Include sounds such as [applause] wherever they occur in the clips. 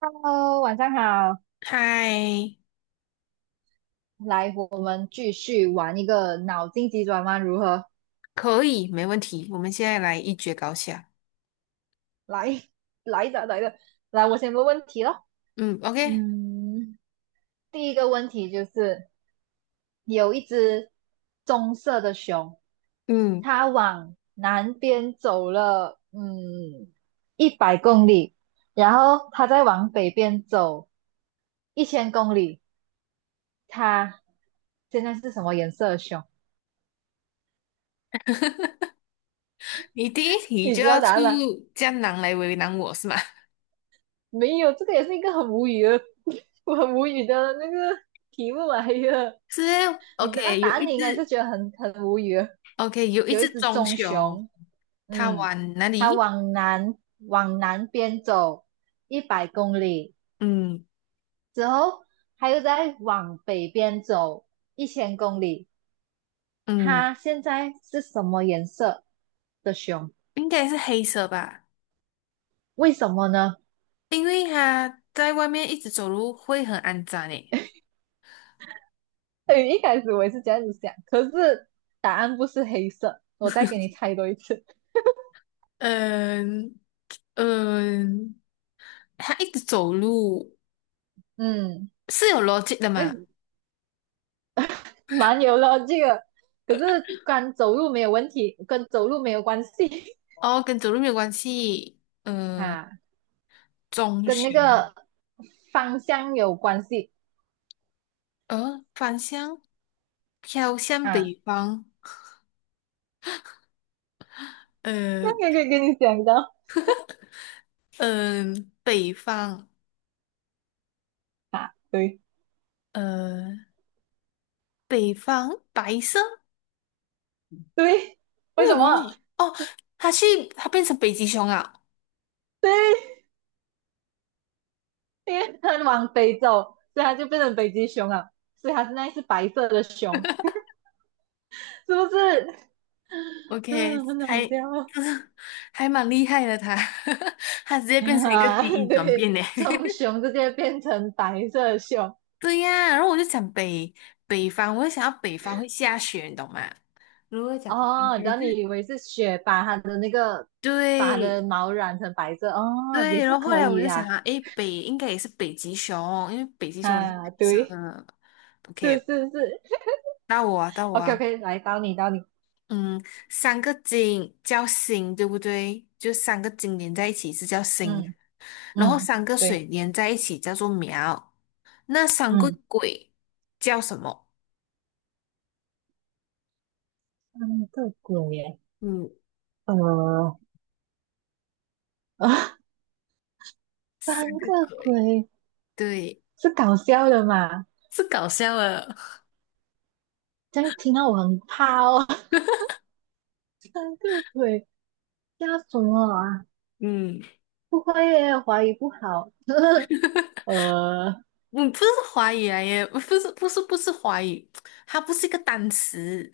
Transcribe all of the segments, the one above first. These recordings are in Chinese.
HE 晚上好，嗨，来，我们继续玩一个脑筋急转弯，如何？可以，没问题。我们现在来一决高下。来，[laughs] 来的，来的，来，我先问问题咯。嗯，OK，嗯，第一个问题就是有一只棕色的熊，嗯，它往南边走了，一百公里，然后它再往北边走一千公里，它现在是什么颜色的熊？你第一题你就知道要答出案吗？江南来为难我是吗？[laughs] 没有，这个也是一个很无语的，[laughs] 我很无语的那个题目来的。是 [laughs] 你知道，OK，答有案，你一应该是只 觉得很无语的。[laughs]，OK，有一有一只只棕棕熊，熊，它嗯，往哪它里？往南边走一百公里嗯之后，它又在往北边走一千公里。嗯，它现在是什么颜色的熊？应该是黑色吧，为什么呢？因为它在外面一直走路会很肮脏诶。[laughs] 哎，一开始我也是这样子想，可是答案不是黑色。我再给你猜多一次。嗯嗯，它一直走路嗯，是有逻辑的哎，嘛？蛮有逻辑的，可是跟走路没有问题，跟走路没有关系 哦，跟走路没有关系。[laughs] 嗯。啊，棕跟那熊，个方向有关系返乡，飘向啊。北方，呃，那个可以跟你讲的嗯、北方，啊，[laughs] 对呃，北方白色，对，为为什什么？么？哦，它去，它变成北极熊啊对，因为它往北走，所以它就变成北极熊了，所以它现在是白色的熊，是不是？，OK，嗯，很好还，[laughs] 笑可是，还蛮厉害的它，[laughs] 它直接变成一个啊，基 [laughs] 因转变对，呢。从 [laughs] 熊直接变成白色的熊，对呀，然后我就想北方，我就想要北方会下雪，你懂吗？如果讲应哦，该然后你是以为是雪把它对，的毛染成白色，哦，也对，然是后后可来我以就想呀、啊，诶，北应该也是北极熊，因为北极啊，熊也是白啊，色对，的。是 OK，是是到我啊，到我，OK 啊，OK，来到你到你，嗯，三个金叫星，对不对？就三个金连在一起是叫星，嗯然后嗯，三个对，水连在一起叫做苗。那三个嗯，鬼叫什么？三个鬼耶，嗯，呃啊，[laughs] 三三个个鬼，鬼对，是搞笑的嘛？是搞笑的。这样听到我很怕哦，[laughs] 三个鬼叫什么啊？嗯，不会耶，华语不好，[laughs] 呃，嗯，不是华语来耶，不是，不是，不是华语，它不是一个单词。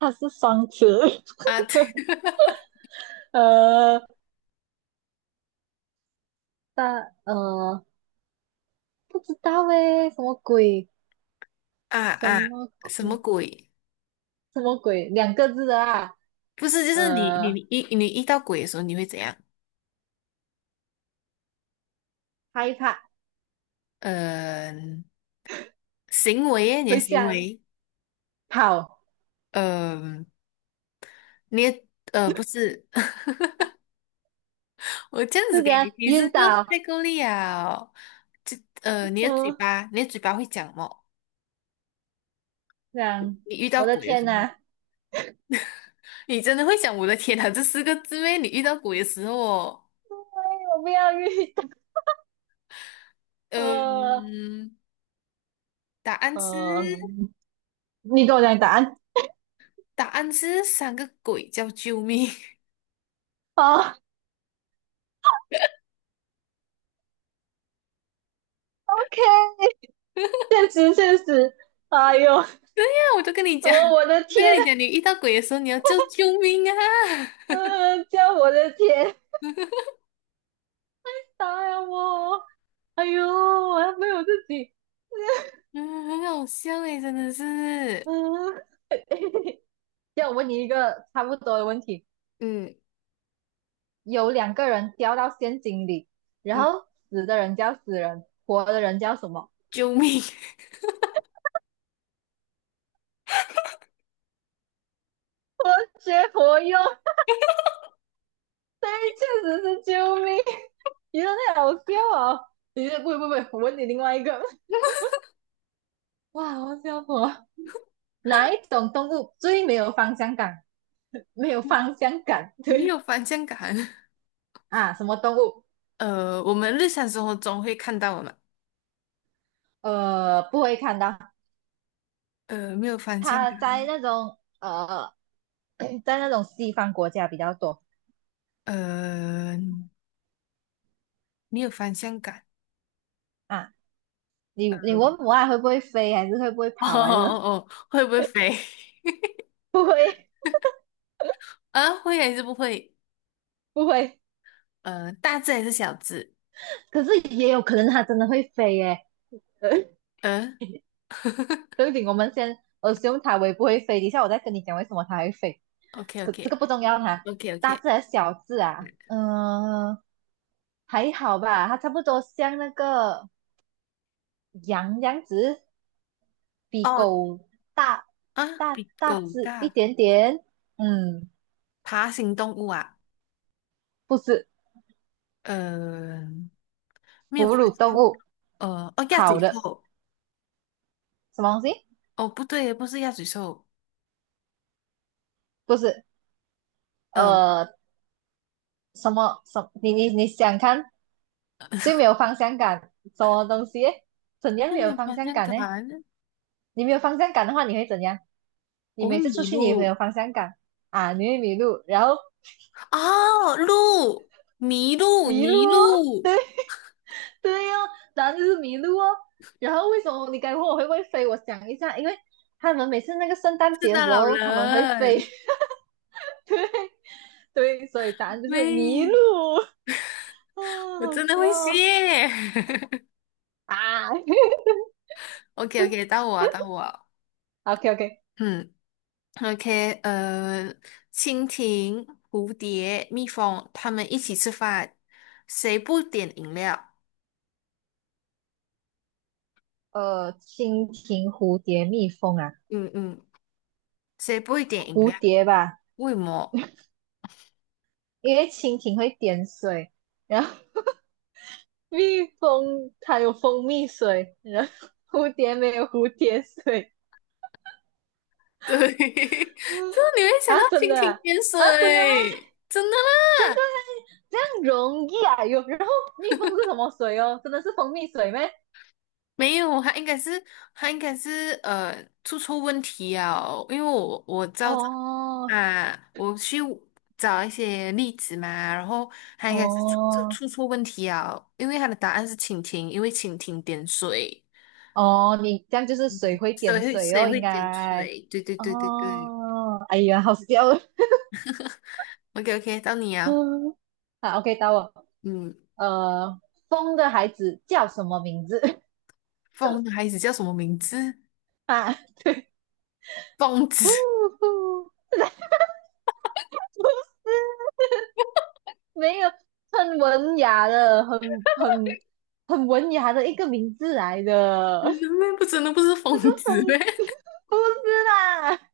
它是双子，啊，[laughs] [laughs] 呃，但。不知道诶，什么鬼？啊什啊，么鬼？什么鬼？什么鬼？两个字的啊，不是，就是你你呃，你遇你遇到鬼的时候，你会怎样？害怕、嗯、行为耶你的会行想、为，跑，嗯、你的不是，[laughs] 我这样子就这给样你你晕是就倒，太够力啊！就你的嘴嗯，巴，你的嘴巴会讲么？这样，你遇到我的鬼的天时呐，候，哎，你真的会讲我的天哪，这四个字咩？你遇到鬼的时候哦，我不要晕倒，呃嗯、答案是呃你给我讲答案，[laughs] 答案是三个鬼叫救命。哦，OK，现实现实，哎呦，什那我就跟你么讲，我的我就天，跟你讲，你遇到鬼的时候你要叫救命啊！叫我的天，[laughs] 答呀我，哎呦，我还没有自己，嗯，很好笑诶，真的是，嗯，这样我问你一个差不多的问题。嗯有两个人掉到陷阱里，然嗯，后死的人叫死人，活的人叫什么？救命，活学活用，确实是救命！你说那好笑哦。你这不不不，我问你另外一个，哇，好笑死我！哪一种动物最没有方向感？没有方向感，[laughs] 没有对方向感。啊，什么动物？我们日常生活中会看到我们，不会看到，没有方向它感，在那种西方国家比较多呃，没有方向感。啊。你问母爱会不会飞，还是会不会 [laughs] 哦跑啊？这哦种哦，会不会飞？[laughs] 不会啊，会还是不会？不会，大只还是小只？可是也有可能它真的会飞耶。[laughs] 对呃不用等，我们先 assume 它会不会飞，等一下我再跟你讲为什么它会飞。，OK 可 OK 这个不重要哈，OK OK，大字还是小字啊？还好吧，它差不多像那个羊这样子，比哦狗大啊，大比大狗只一大，点点。嗯，爬行动物啊。不是呃，没有哺乳方动向，物，呃，哦，鸭嘴跑的兽，什么东西？哦，不对，不是鸭嘴兽，不是，嗯，呃，什么什么你想看最没有方向感，什么东西耶怎样又没没有有方方向向感呢？感，你没有方向感的话，你会怎样？你我会每次出迷去你会有路，方向感啊，你会迷路，然后哦，路，迷路，迷路迷哦，[laughs] 对路，对哦，答案就是迷路哦。然后为什么你该问我会不会飞？我想一下，因为他们每次那个圣诞圣节的诞时老候他们会飞，人，[laughs] 对，所以答案 [laughs] 就是迷路。喂，[laughs] 啊，我好真的会笑谢 哦啊 [laughs] [laughs] o k o k [laughs] 到我，到我，！OK OK，嗯，OK，蜻蜓、蝴蝶、蜜蜂，它们一起吃饭，谁不点饮料？蜻蜓、蝴蝶、蜜蜂啊，嗯嗯，谁不会点饮蝴料？蝶吧。为什么？因为蜻蜓会点水，然后蜜蜂它有蜂蜜水，然后蝴蝶没有蝴蝶水。对，[laughs] 就是你会想啊，到真蜻的蜓啊，点啊真的吗？水，真的吗？这个这样容易啊？有，然后蜜蜂是什么水哦？真的是蜂蜜水吗？没有，他应该是出错问题哦，因为我照哦着啊，我去找一些例子嘛，然后他应该是出出哦出错问题啊，因为他的答案是蜻蜓，因为蜻蜓点水，哦，你这样就是水嗯，会谁点会水谁哦，会应点该水？对对对对对哦。哎呀，好笑哦，OK OK，到你嗯，啊，[laughs] 好，OK，到我。嗯，呃，风的孩子叫什么名字？风的孩子叫什么名字？[laughs] 啊，疯呼子。是 [laughs] 没有很文雅的，很很文雅的一个名字来你的。那妹不真的不是 [laughs] 那个疯子呗？风不是啦，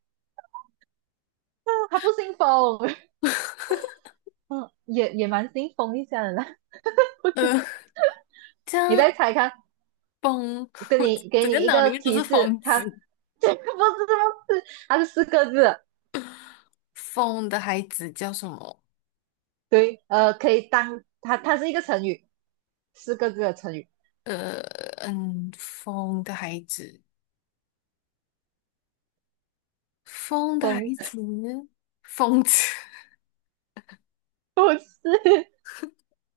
他不姓风，[laughs] 嗯，也蛮姓风一下的啦。呃，[laughs] 这你样再猜看，疯，[laughs] 跟我你给整个你一脑里个面都提是示，疯子。他这个 [laughs] 不是不是，他是四个字的疯的孩子叫什么？对，可以当它是一个成语，四个字的成语，呃，嗯，疯的孩子，疯的孩风子，疯子，不是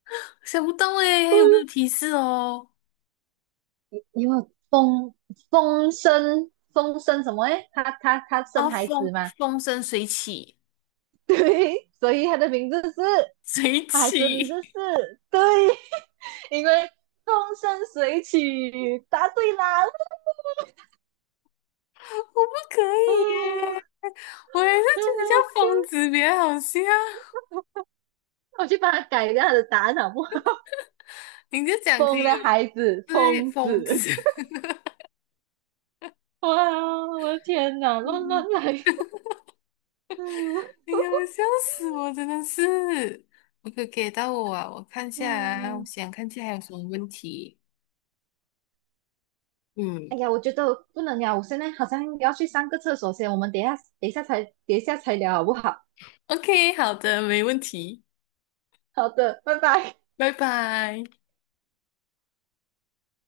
[laughs] 想不到诶，还不有没有是。提示哦？因为风生什么诶，他啊，生孩子风嘛，风生水起，[laughs] 对，所以他的名字是，水他孩子的名起，字是，对，[laughs] 因为风生水起，答对啦，[laughs] 我不可 [laughs] 嗯，以耶，我还是很觉得叫好笑，疯子比较好笑。我去帮他改一下他的答案好不好？你就 [laughs] 讲可风以的了孩子，对，疯疯子。子，哇，我的天哪，乱乱 [laughs] 来，哎嗯呀，笑死我！真的是，我可给到我啊！我看下啊，我嗯。想看下还有什么问题。嗯哎呀，我觉得不能聊，我现在好像要去上个厕所先，我们等一下，等一下才聊好不好？，OK，好的，没问题，好的，拜拜。拜拜。